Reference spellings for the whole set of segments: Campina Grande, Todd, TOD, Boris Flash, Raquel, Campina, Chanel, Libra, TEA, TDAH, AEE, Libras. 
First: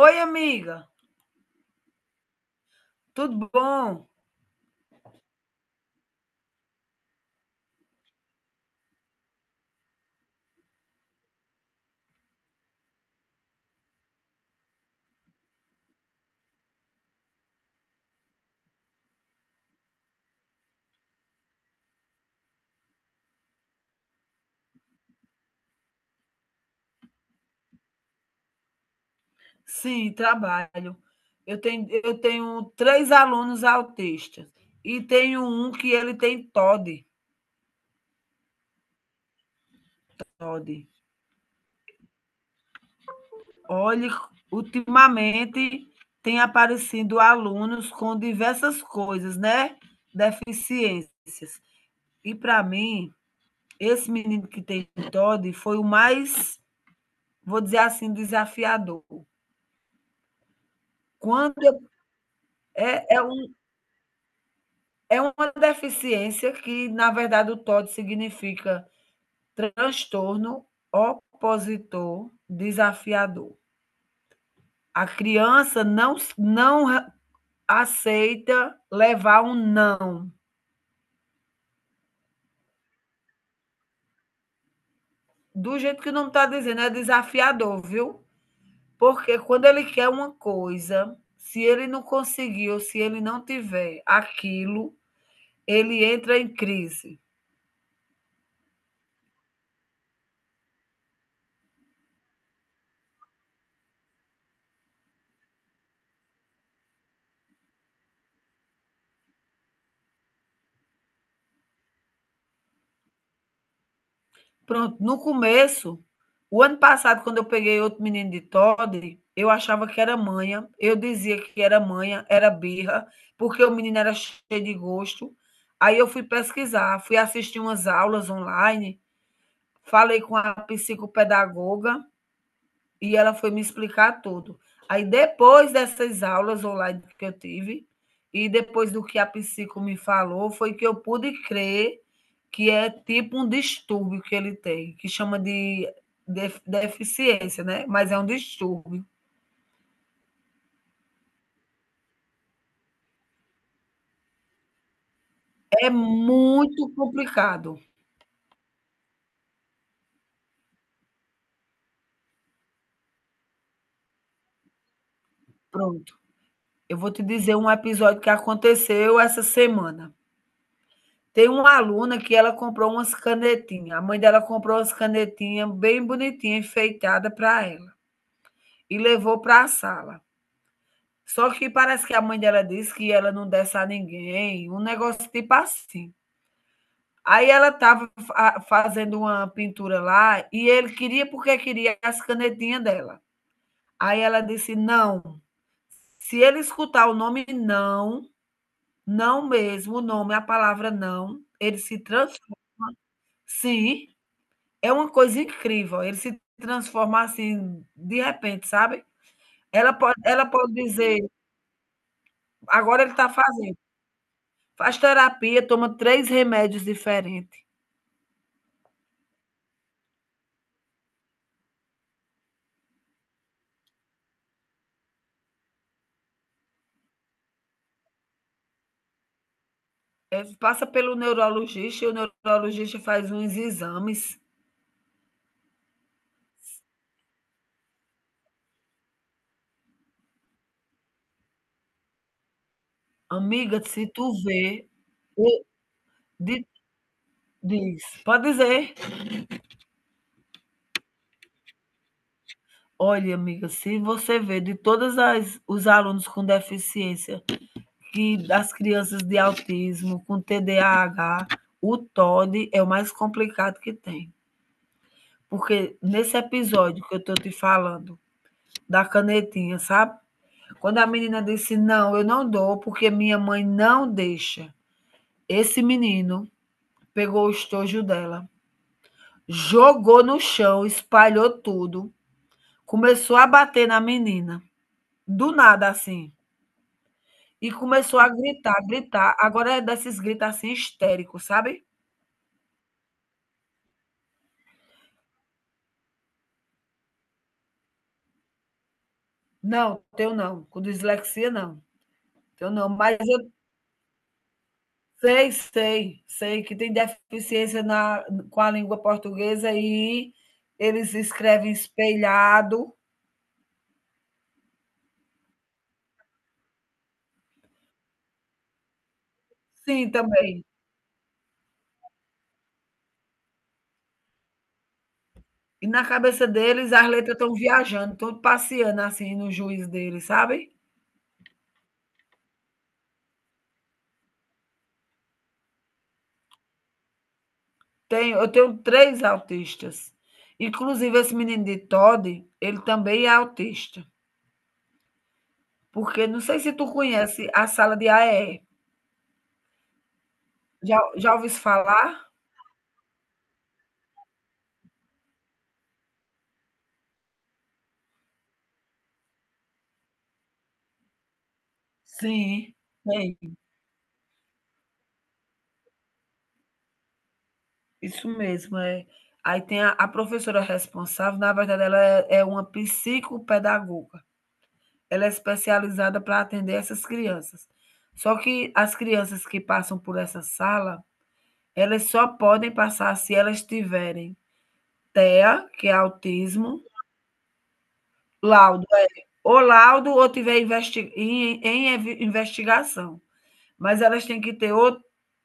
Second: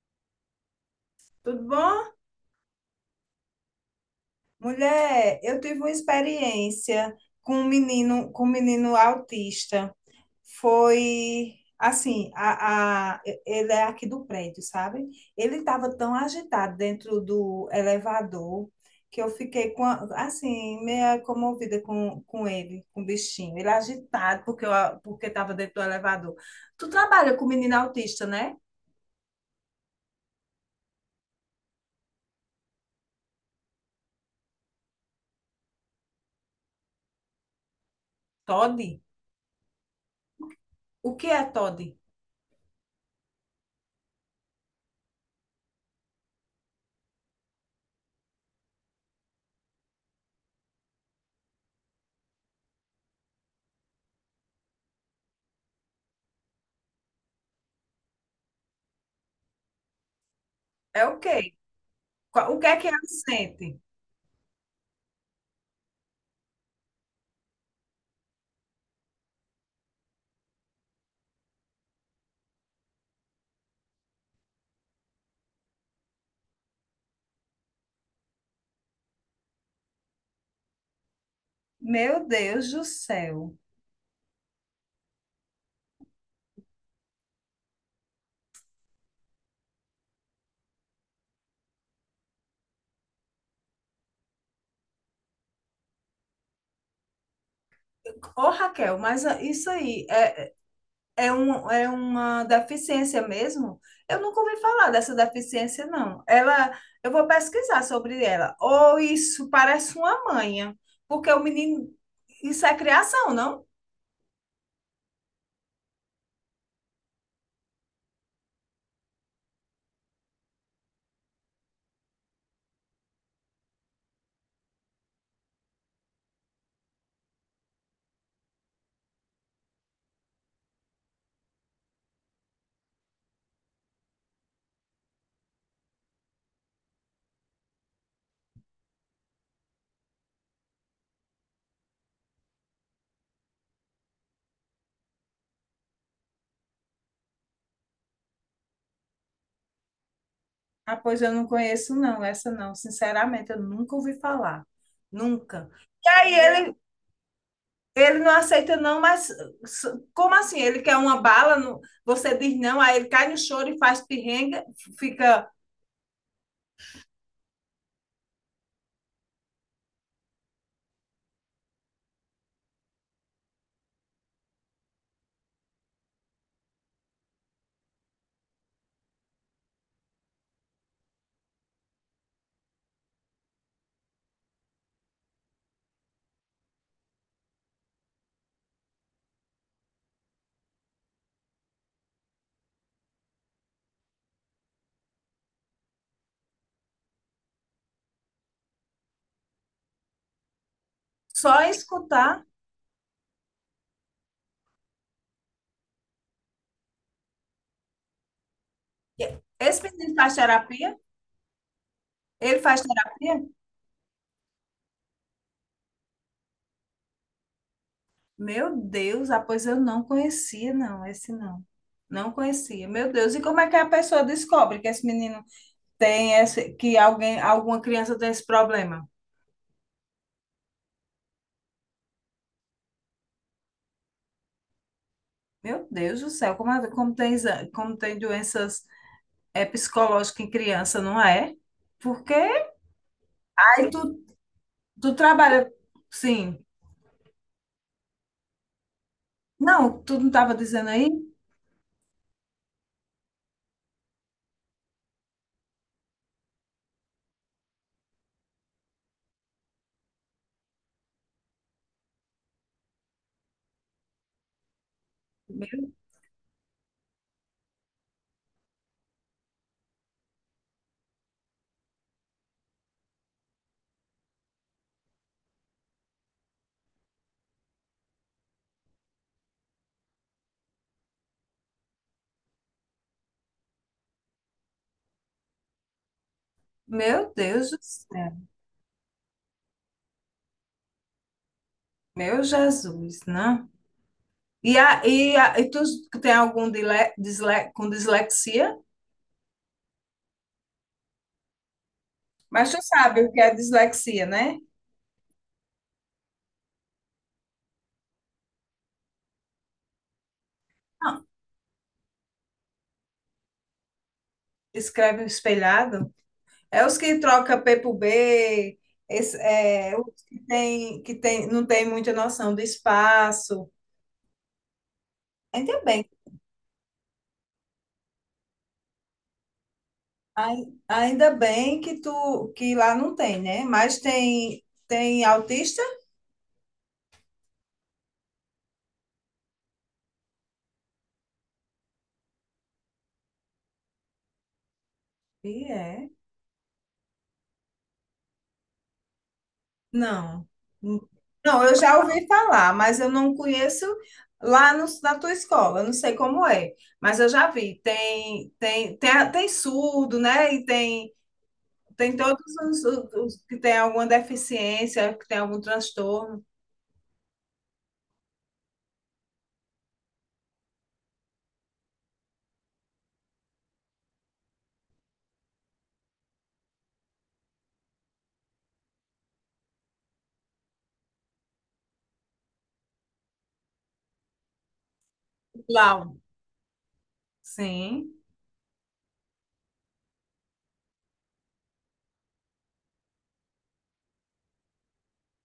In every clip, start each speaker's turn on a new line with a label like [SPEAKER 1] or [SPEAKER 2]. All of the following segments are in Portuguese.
[SPEAKER 1] Oi, amiga,
[SPEAKER 2] Tudo bom?
[SPEAKER 1] tudo bom?
[SPEAKER 2] Mulher, eu tive uma experiência com um menino autista. Foi assim, ele é aqui do prédio, sabe? Ele estava tão agitado dentro do elevador que eu fiquei com assim, meio comovida com ele, com o bichinho. Ele agitado porque estava dentro do elevador. Tu trabalha com menino autista, né?
[SPEAKER 1] Sim, trabalho. Eu tenho três alunos autistas e tenho um que ele tem TOD.
[SPEAKER 2] Todd?
[SPEAKER 1] TOD.
[SPEAKER 2] O que é Todd?
[SPEAKER 1] Olha, ultimamente tem aparecido alunos com diversas coisas, né? Deficiências. E para mim, esse menino que tem TOD foi o mais, vou dizer assim, desafiador.
[SPEAKER 2] É o quê?
[SPEAKER 1] Quando eu-
[SPEAKER 2] O que é que ele
[SPEAKER 1] é, é o
[SPEAKER 2] sente?
[SPEAKER 1] É uma deficiência que, na verdade, o TOD significa transtorno opositor desafiador. A criança não, não aceita levar um não.
[SPEAKER 2] Meu Deus do céu.
[SPEAKER 1] Do jeito que o nome está dizendo, é desafiador, viu? Porque quando ele quer uma coisa, se ele não conseguir ou se ele não tiver aquilo, ele entra em crise.
[SPEAKER 2] Ô, Raquel, mas ah, isso aí é, é, um, é uma deficiência mesmo? Eu nunca ouvi falar dessa deficiência, não. Eu vou pesquisar sobre ela. Ou isso parece uma manha, porque o menino, isso é criação, não?
[SPEAKER 1] Pronto, no começo, o ano passado, quando eu peguei outro menino de Toddy, eu achava que era manha, eu dizia que era manha, era birra, porque o menino era cheio de gosto. Aí eu fui pesquisar, fui assistir umas aulas online, falei com a psicopedagoga, e ela foi me explicar tudo. Aí depois dessas aulas online que eu tive e depois do que a psico me falou, foi que eu pude crer que é tipo um distúrbio que ele tem, que chama de deficiência, né? Mas é um distúrbio.
[SPEAKER 2] Ah, pois eu não conheço, não, essa não. Sinceramente, eu nunca ouvi falar. Nunca.
[SPEAKER 1] É
[SPEAKER 2] E aí
[SPEAKER 1] muito complicado.
[SPEAKER 2] ele não aceita não, mas como assim? Ele quer uma bala, você diz não, aí ele cai no choro e faz pirrenga, fica
[SPEAKER 1] Pronto. Eu vou te dizer um episódio que aconteceu essa semana. Tem uma aluna que ela comprou umas canetinhas. A mãe dela comprou umas canetinhas bem bonitinhas, enfeitadas para ela. E levou para a sala. Só que parece que a mãe dela disse que ela não desse a ninguém, um negócio tipo assim. Aí ela estava fazendo uma pintura lá e ele queria porque queria as canetinhas dela. Aí ela disse: não, se ele escutar o nome não, não mesmo, o nome, a palavra não,
[SPEAKER 2] só em
[SPEAKER 1] ele se
[SPEAKER 2] escutar.
[SPEAKER 1] transforma. Sim, é uma coisa incrível. Ele se transforma assim, de repente, sabe?
[SPEAKER 2] Esse
[SPEAKER 1] Ela
[SPEAKER 2] menino
[SPEAKER 1] pode,
[SPEAKER 2] faz
[SPEAKER 1] ela pode
[SPEAKER 2] terapia?
[SPEAKER 1] dizer,
[SPEAKER 2] Ele faz
[SPEAKER 1] agora ele está
[SPEAKER 2] terapia?
[SPEAKER 1] fazendo. Faz terapia, toma três remédios diferentes.
[SPEAKER 2] Meu Deus, pois eu não conhecia, não, esse não. Não conhecia. Meu Deus, e como é que a pessoa descobre que esse menino tem esse, que alguém, alguma criança tem esse problema?
[SPEAKER 1] É, passa pelo neurologista e o neurologista faz uns exames.
[SPEAKER 2] Meu Deus do céu, como tem, como tem doenças psicológicas em criança, não é? Porque
[SPEAKER 1] Amiga,
[SPEAKER 2] aí
[SPEAKER 1] se
[SPEAKER 2] tu
[SPEAKER 1] tu vê,
[SPEAKER 2] tu
[SPEAKER 1] o
[SPEAKER 2] trabalha, sim.
[SPEAKER 1] di diz, pode dizer.
[SPEAKER 2] Não, tu não estava dizendo aí?
[SPEAKER 1] Olha, amiga, se você vê de todas as os alunos com deficiência, que das crianças de autismo, com TDAH, o TOD é o mais complicado que tem.
[SPEAKER 2] Meu,
[SPEAKER 1] Porque nesse episódio que eu estou te falando, da canetinha, sabe? Quando a menina disse: Não, eu não dou, porque minha mãe não deixa. Esse menino pegou o estojo dela, jogou no chão, espalhou tudo, começou a bater na menina, do nada assim.
[SPEAKER 2] meu
[SPEAKER 1] E
[SPEAKER 2] Deus do
[SPEAKER 1] começou a
[SPEAKER 2] céu,
[SPEAKER 1] gritar, gritar. Agora é desses gritos assim histéricos, sabe?
[SPEAKER 2] meu Jesus, não. E tu tem algum com dislexia?
[SPEAKER 1] Não, teu não. Com dislexia, não.
[SPEAKER 2] Mas
[SPEAKER 1] Teu
[SPEAKER 2] tu
[SPEAKER 1] não. Mas
[SPEAKER 2] sabe o que
[SPEAKER 1] eu
[SPEAKER 2] é dislexia, né?
[SPEAKER 1] sei, sei, sei que tem deficiência na, com a língua portuguesa e eles
[SPEAKER 2] Não.
[SPEAKER 1] escrevem espelhado.
[SPEAKER 2] Escreve espelhado. É os que troca P por B,
[SPEAKER 1] Sim,
[SPEAKER 2] os
[SPEAKER 1] também.
[SPEAKER 2] que tem, não tem muita noção de espaço. Ainda
[SPEAKER 1] E
[SPEAKER 2] bem,
[SPEAKER 1] na cabeça deles as letras estão viajando, estão passeando, assim, no juiz deles, sabe.
[SPEAKER 2] ainda bem que tu que lá não tem, né? Mas tem, tem autista?
[SPEAKER 1] Tenho eu tenho 3 autistas, inclusive esse menino de todd ele também é autista,
[SPEAKER 2] E é?
[SPEAKER 1] porque não sei se tu conhece a sala de AEE,
[SPEAKER 2] Não.
[SPEAKER 1] já já ouviste
[SPEAKER 2] Não, eu já ouvi
[SPEAKER 1] falar?
[SPEAKER 2] falar, mas eu não conheço lá no- na tua escola, eu não sei como é, mas eu já vi. Tem tem surdo, né? E tem tem todos
[SPEAKER 1] Sim, tem,
[SPEAKER 2] os que têm alguma deficiência, que tem algum transtorno.
[SPEAKER 1] isso mesmo, é. Aí tem a professora responsável, na verdade ela é uma psicopedagoga. Ela é especializada para atender essas crianças. Só que as crianças que passam por essa sala, elas só podem passar se elas tiverem TEA, que é
[SPEAKER 2] Clown.
[SPEAKER 1] autismo,
[SPEAKER 2] Sim.
[SPEAKER 1] laudo, é, ou laudo ou tiver em investigação. Mas elas têm que ter o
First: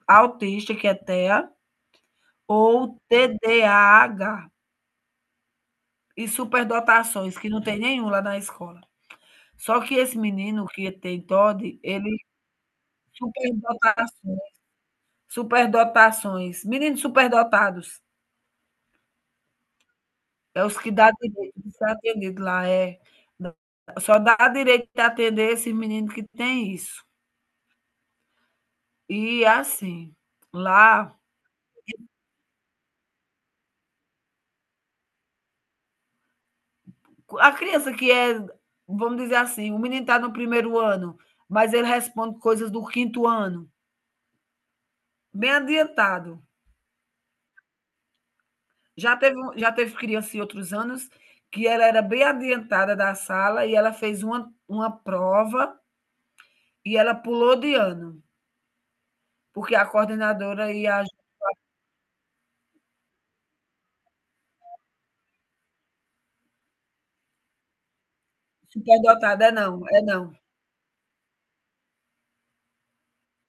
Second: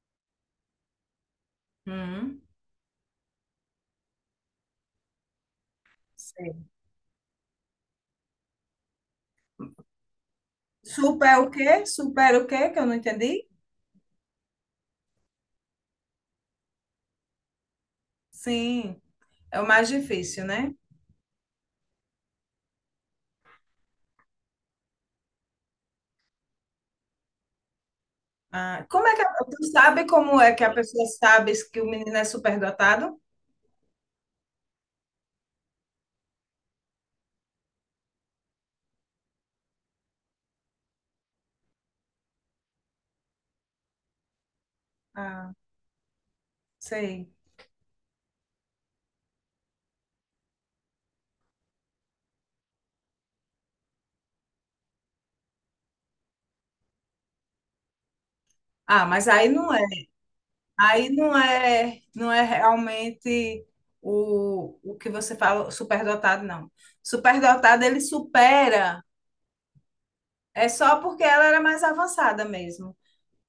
[SPEAKER 1] autista, que é TEA,
[SPEAKER 2] Hum.
[SPEAKER 1] ou TDAH, e
[SPEAKER 2] Sei.
[SPEAKER 1] superdotações, que não tem nenhum lá na escola. Só que esse menino que tem
[SPEAKER 2] Super o
[SPEAKER 1] TOD,
[SPEAKER 2] quê?
[SPEAKER 1] ele
[SPEAKER 2] Super o quê? Que eu não entendi?
[SPEAKER 1] superdotações. Superdotações. Meninos superdotados.
[SPEAKER 2] Sim, é o mais difícil,
[SPEAKER 1] É
[SPEAKER 2] né?
[SPEAKER 1] os que dá direito de ser atendido lá. É. Só dá direito de atender esse menino que tem isso.
[SPEAKER 2] Ah, como é que a,
[SPEAKER 1] E
[SPEAKER 2] tu sabe
[SPEAKER 1] assim,
[SPEAKER 2] como é que a pessoa
[SPEAKER 1] lá,
[SPEAKER 2] sabe que o menino é superdotado?
[SPEAKER 1] a criança que é, vamos dizer assim, o menino está no primeiro ano, mas ele responde coisas do quinto ano, bem
[SPEAKER 2] Ah,
[SPEAKER 1] adiantado.
[SPEAKER 2] sei.
[SPEAKER 1] Já teve criança em outros anos que ela era bem adiantada da sala e ela fez uma prova e ela pulou de ano.
[SPEAKER 2] Ah, mas aí não
[SPEAKER 1] Porque
[SPEAKER 2] é.
[SPEAKER 1] a coordenadora e a
[SPEAKER 2] Aí não é, não é realmente o que você fala, superdotado, não. Superdotado, ele supera.
[SPEAKER 1] superdotada é não,
[SPEAKER 2] É só porque ela era mais avançada mesmo.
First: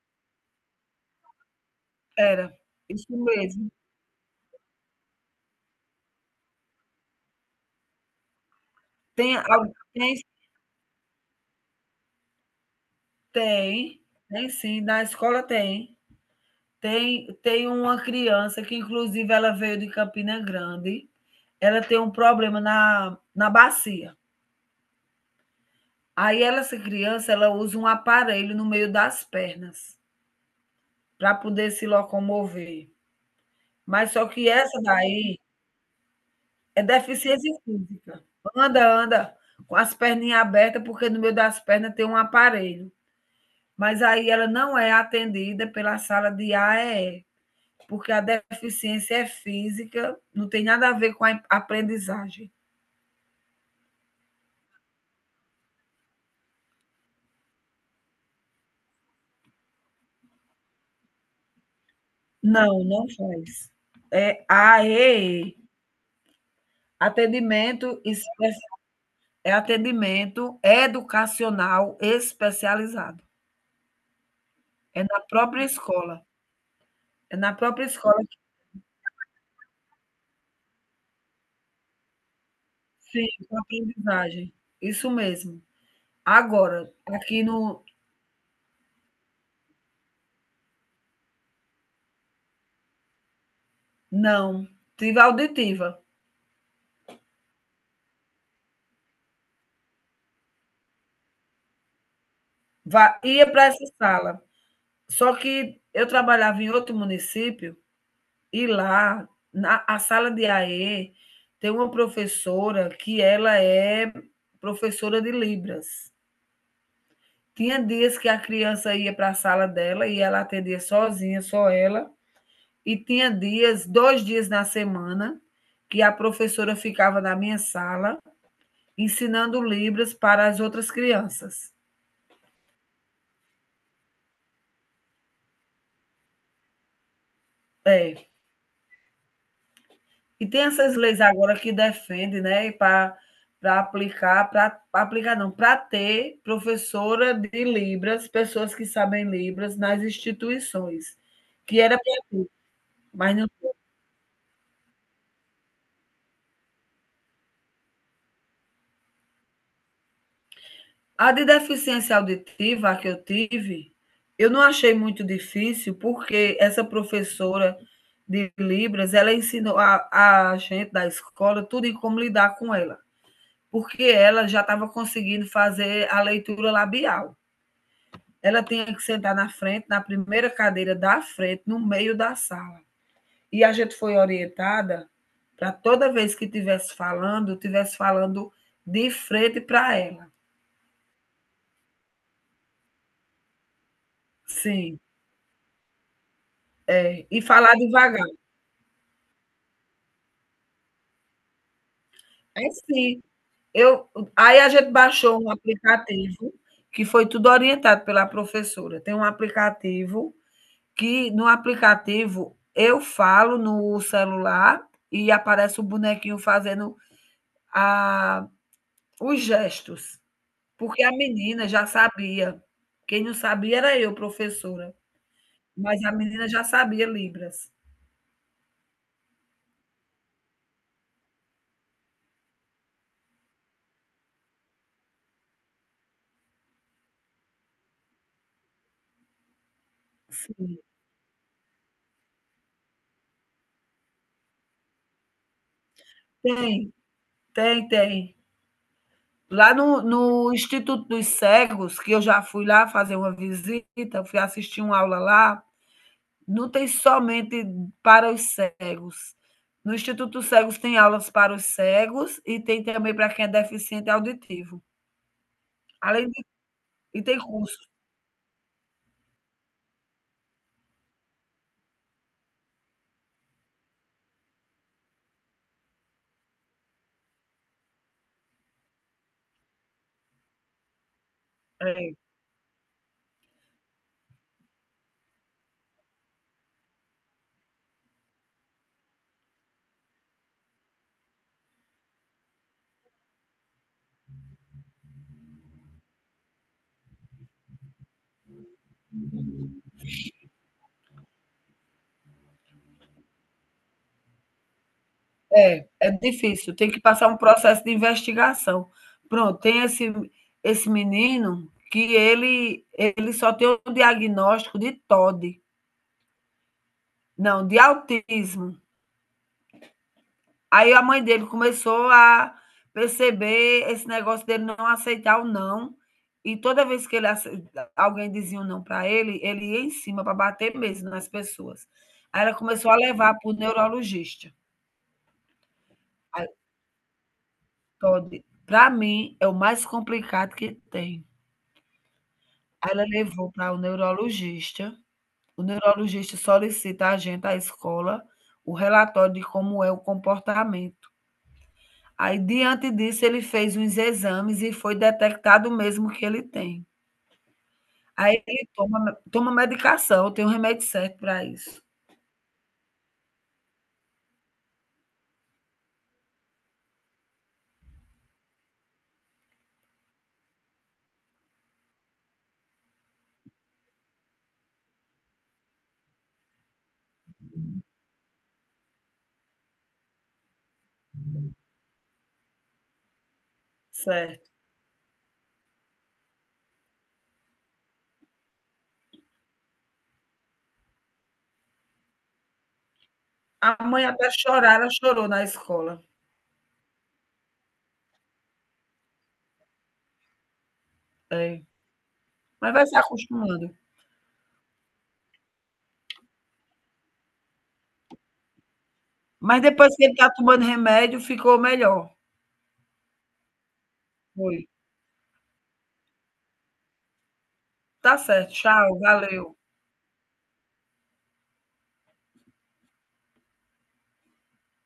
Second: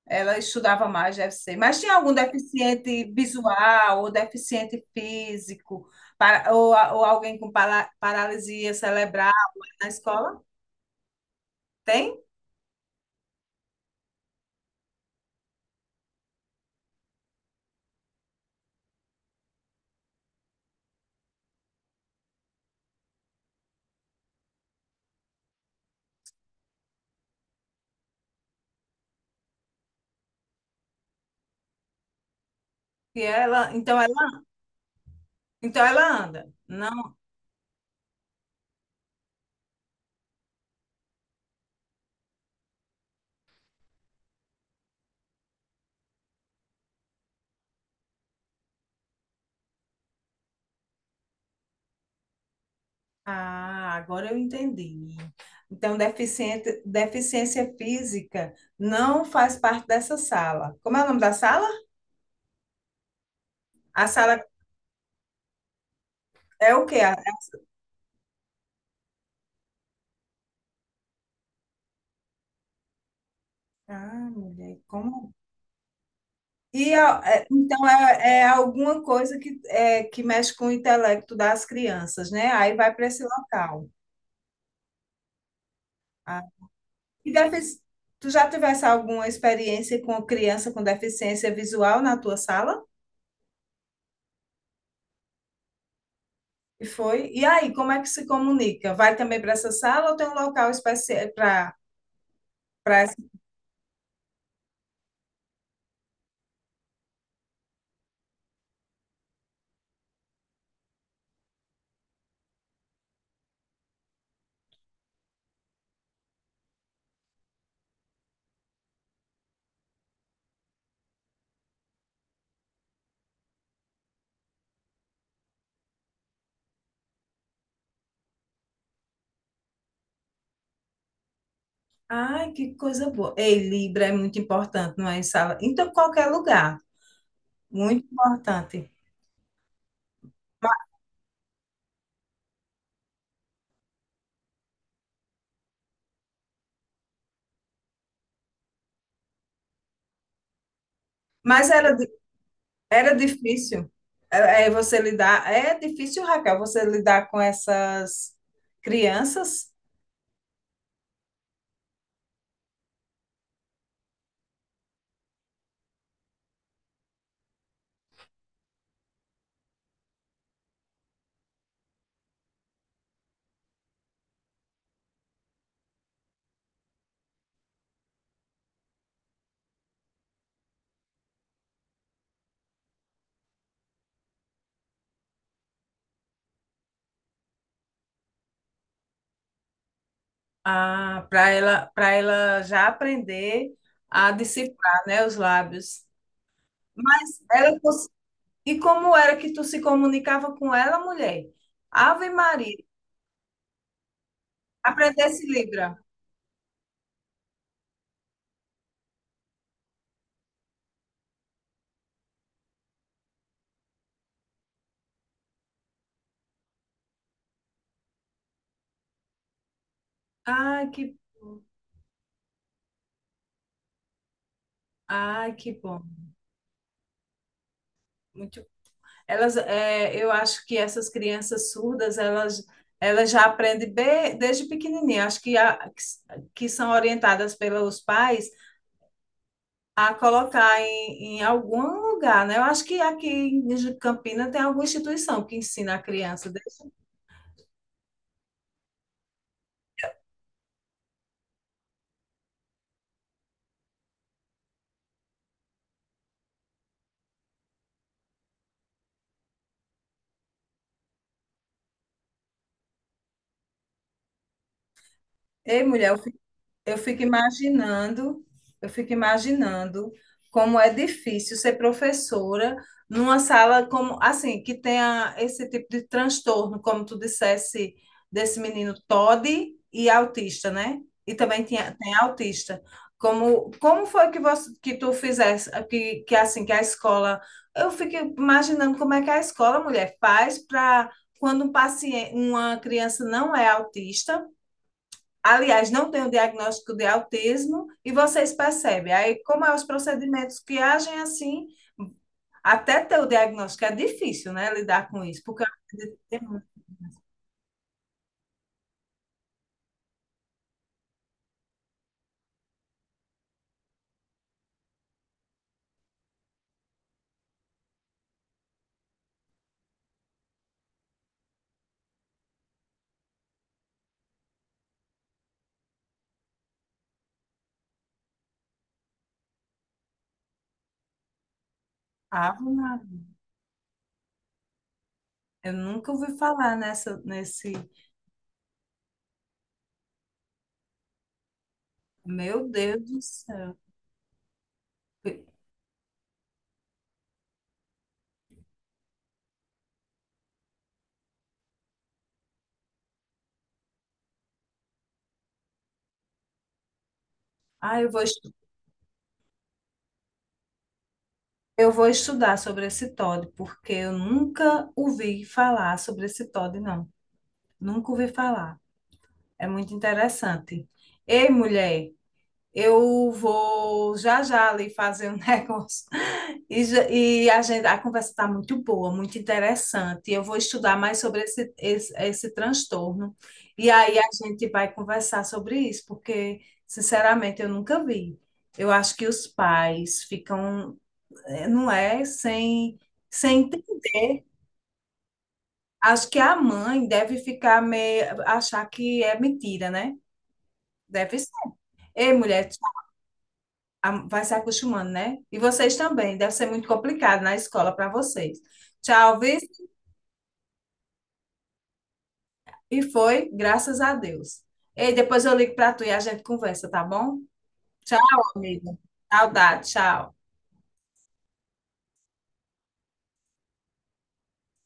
[SPEAKER 2] Ela estudava mais, deve ser. Mas tinha algum
[SPEAKER 1] era.
[SPEAKER 2] deficiente
[SPEAKER 1] Isso mesmo.
[SPEAKER 2] visual ou deficiente físico, ou alguém com paralisia cerebral
[SPEAKER 1] Tem al
[SPEAKER 2] na
[SPEAKER 1] tem
[SPEAKER 2] escola? Tem?
[SPEAKER 1] tem, tem sim, na escola tem. Tem uma criança que inclusive ela veio de Campina Grande, ela tem um problema na bacia. Aí ela essa criança, ela usa um aparelho no meio das pernas, para poder se locomover.
[SPEAKER 2] E ela, então
[SPEAKER 1] Mas
[SPEAKER 2] ela,
[SPEAKER 1] só que essa daí
[SPEAKER 2] então ela anda.
[SPEAKER 1] é
[SPEAKER 2] Não,
[SPEAKER 1] deficiência física. Anda, anda com as perninhas abertas, porque no meio das pernas tem um aparelho. Mas aí ela não é atendida pela sala de AEE, porque a deficiência é física, não tem nada a ver com a aprendizagem.
[SPEAKER 2] ah, agora eu entendi. Então, deficiente, deficiência física não faz parte dessa sala. Como é o nome da sala?
[SPEAKER 1] Não, não faz.
[SPEAKER 2] A sala
[SPEAKER 1] É AEE,
[SPEAKER 2] é o quê? A-
[SPEAKER 1] atendimento, é atendimento educacional especializado.
[SPEAKER 2] ah, mulher,
[SPEAKER 1] É na
[SPEAKER 2] como?
[SPEAKER 1] própria escola. É na própria escola que
[SPEAKER 2] É alguma coisa que que mexe com o intelecto das crianças, né? Aí vai para esse
[SPEAKER 1] fica a
[SPEAKER 2] local.
[SPEAKER 1] aprendizagem. Isso mesmo.
[SPEAKER 2] Ah,
[SPEAKER 1] Agora,
[SPEAKER 2] e
[SPEAKER 1] aqui no
[SPEAKER 2] tu já tivesse alguma experiência com criança com deficiência visual na tua sala?
[SPEAKER 1] não, tive auditiva.
[SPEAKER 2] E foi. E aí, como é que se comunica? Vai também para essa sala ou tem um local especial para para
[SPEAKER 1] Va
[SPEAKER 2] essa?
[SPEAKER 1] ia para essa sala. Só que eu trabalhava em outro município e lá, na a sala de AE, tem uma professora que ela é professora de Libras. Tinha dias que a criança ia para a sala dela e ela atendia sozinha, só ela. E tinha dias, 2 dias na semana, que a professora ficava na minha sala ensinando Libras para as outras crianças.
[SPEAKER 2] Ai, que coisa boa. Ei, Libra é muito importante, não é em sala? Então, qualquer lugar, muito
[SPEAKER 1] É.
[SPEAKER 2] importante.
[SPEAKER 1] E tem essas leis agora que defende, né, para aplicar, para aplicar não, para ter professora de Libras, pessoas que sabem Libras nas instituições,
[SPEAKER 2] Mas
[SPEAKER 1] que
[SPEAKER 2] era,
[SPEAKER 1] era,
[SPEAKER 2] di- era
[SPEAKER 1] mas não,
[SPEAKER 2] difícil. Você lidar. É difícil, Raquel, você lidar com essas crianças,
[SPEAKER 1] a de deficiência auditiva que eu tive, eu não achei muito difícil, porque essa professora de Libras, ela ensinou a gente da escola tudo em como lidar com ela, porque ela já estava conseguindo fazer a leitura labial. Ela tinha que sentar na frente, na primeira cadeira da frente, no meio da sala. E a gente foi orientada para toda vez que estivesse falando de frente para ela.
[SPEAKER 2] ah, para ela já aprender a
[SPEAKER 1] Sim.
[SPEAKER 2] decifrar, né, os lábios.
[SPEAKER 1] É,
[SPEAKER 2] Mas
[SPEAKER 1] e
[SPEAKER 2] ela,
[SPEAKER 1] falar devagar.
[SPEAKER 2] e como era que tu se comunicava com ela, mulher? Ave
[SPEAKER 1] É
[SPEAKER 2] Maria,
[SPEAKER 1] sim. Eu, aí a gente baixou
[SPEAKER 2] aprendesse
[SPEAKER 1] um
[SPEAKER 2] Libra.
[SPEAKER 1] aplicativo que foi tudo orientado pela professora. Tem um aplicativo que no aplicativo eu falo no celular e aparece o bonequinho fazendo a Os gestos,
[SPEAKER 2] Ai, que
[SPEAKER 1] porque a
[SPEAKER 2] bom.
[SPEAKER 1] menina já sabia. Quem não sabia era eu, professora,
[SPEAKER 2] Ai, que bom.
[SPEAKER 1] mas a menina já sabia Libras.
[SPEAKER 2] Muito. Eu acho que essas crianças surdas, elas já aprendem desde pequenininha. Acho que são orientadas pelos pais a
[SPEAKER 1] Sim,
[SPEAKER 2] colocar em algum lugar, né? Eu acho que aqui em Campina tem alguma instituição que ensina a criança.
[SPEAKER 1] tem, tem, tem. Lá no Instituto dos Cegos, que eu já fui lá fazer uma visita, fui assistir uma aula lá, não tem somente para os cegos. No Instituto dos Cegos tem aulas para os cegos e tem também para quem é deficiente auditivo.
[SPEAKER 2] Ei, mulher, eu
[SPEAKER 1] Além de
[SPEAKER 2] Eu
[SPEAKER 1] e
[SPEAKER 2] fico
[SPEAKER 1] tem curso.
[SPEAKER 2] imaginando, eu fico imaginando como é difícil ser professora numa sala como assim, que tenha esse tipo de transtorno, como tu dissesse, desse menino Todd e autista, né? E também tinha,
[SPEAKER 1] É.
[SPEAKER 2] tem autista. Como, como foi que você, que tu fizesse, que assim, que a escola, eu fico imaginando como é que a escola, mulher, faz para quando um paciente, uma criança não é autista, aliás, não tem o diagnóstico de autismo e vocês percebem. Aí, como é os procedimentos que agem assim, até ter o diagnóstico é difícil, né, lidar com isso, porque eu
[SPEAKER 1] É
[SPEAKER 2] acredito que tem muito.
[SPEAKER 1] difícil, tem que passar um processo de investigação. Pronto, tem esse menino que ele só tem o diagnóstico de TOD, não, de autismo. Aí a mãe dele começou a perceber esse negócio dele não aceitar o não. E toda vez que ele alguém dizia um não para ele, ele ia em cima para bater mesmo nas pessoas. Aí ela
[SPEAKER 2] Ave
[SPEAKER 1] começou a
[SPEAKER 2] Maria,
[SPEAKER 1] levar para o neurologista.
[SPEAKER 2] eu nunca ouvi falar nesse.
[SPEAKER 1] Para mim, é o mais complicado que tem.
[SPEAKER 2] Meu
[SPEAKER 1] Aí ela
[SPEAKER 2] Deus do
[SPEAKER 1] levou para
[SPEAKER 2] céu.
[SPEAKER 1] o neurologista solicita a gente, a escola, o relatório de como é o comportamento. Aí diante disso ele fez uns exames e foi detectado mesmo que ele tem.
[SPEAKER 2] Ah, eu vou,
[SPEAKER 1] Aí
[SPEAKER 2] estu-
[SPEAKER 1] ele toma medicação, tem um remédio certo para isso.
[SPEAKER 2] eu vou estudar sobre esse Todd, porque eu nunca ouvi falar sobre esse Todd, não. Nunca ouvi falar. É muito interessante. Ei, mulher, eu vou já já ali fazer um negócio. E a gente, a conversa está muito boa, muito interessante. Eu vou estudar mais sobre esse transtorno. E aí a
[SPEAKER 1] Certo.
[SPEAKER 2] gente vai conversar sobre isso, porque, sinceramente, eu nunca vi. Eu acho que os pais ficam, não é, sem
[SPEAKER 1] A mãe até
[SPEAKER 2] entender.
[SPEAKER 1] chorar, ela chorou na escola.
[SPEAKER 2] Acho que a mãe deve ficar meio, achar que é mentira, né? Deve ser.
[SPEAKER 1] É.
[SPEAKER 2] Ei, mulher,
[SPEAKER 1] Mas vai se acostumando.
[SPEAKER 2] vai se acostumando, né? E vocês também, deve ser muito complicado na escola para vocês. Tchau, viu?
[SPEAKER 1] Mas depois que ele está tomando remédio, ficou melhor.
[SPEAKER 2] E foi, graças a Deus.
[SPEAKER 1] Foi.
[SPEAKER 2] Ei, depois eu ligo para tu e a gente conversa, tá bom? Tchau,
[SPEAKER 1] Tá certo,
[SPEAKER 2] amiga.
[SPEAKER 1] tchau, valeu.
[SPEAKER 2] Saudade, tchau.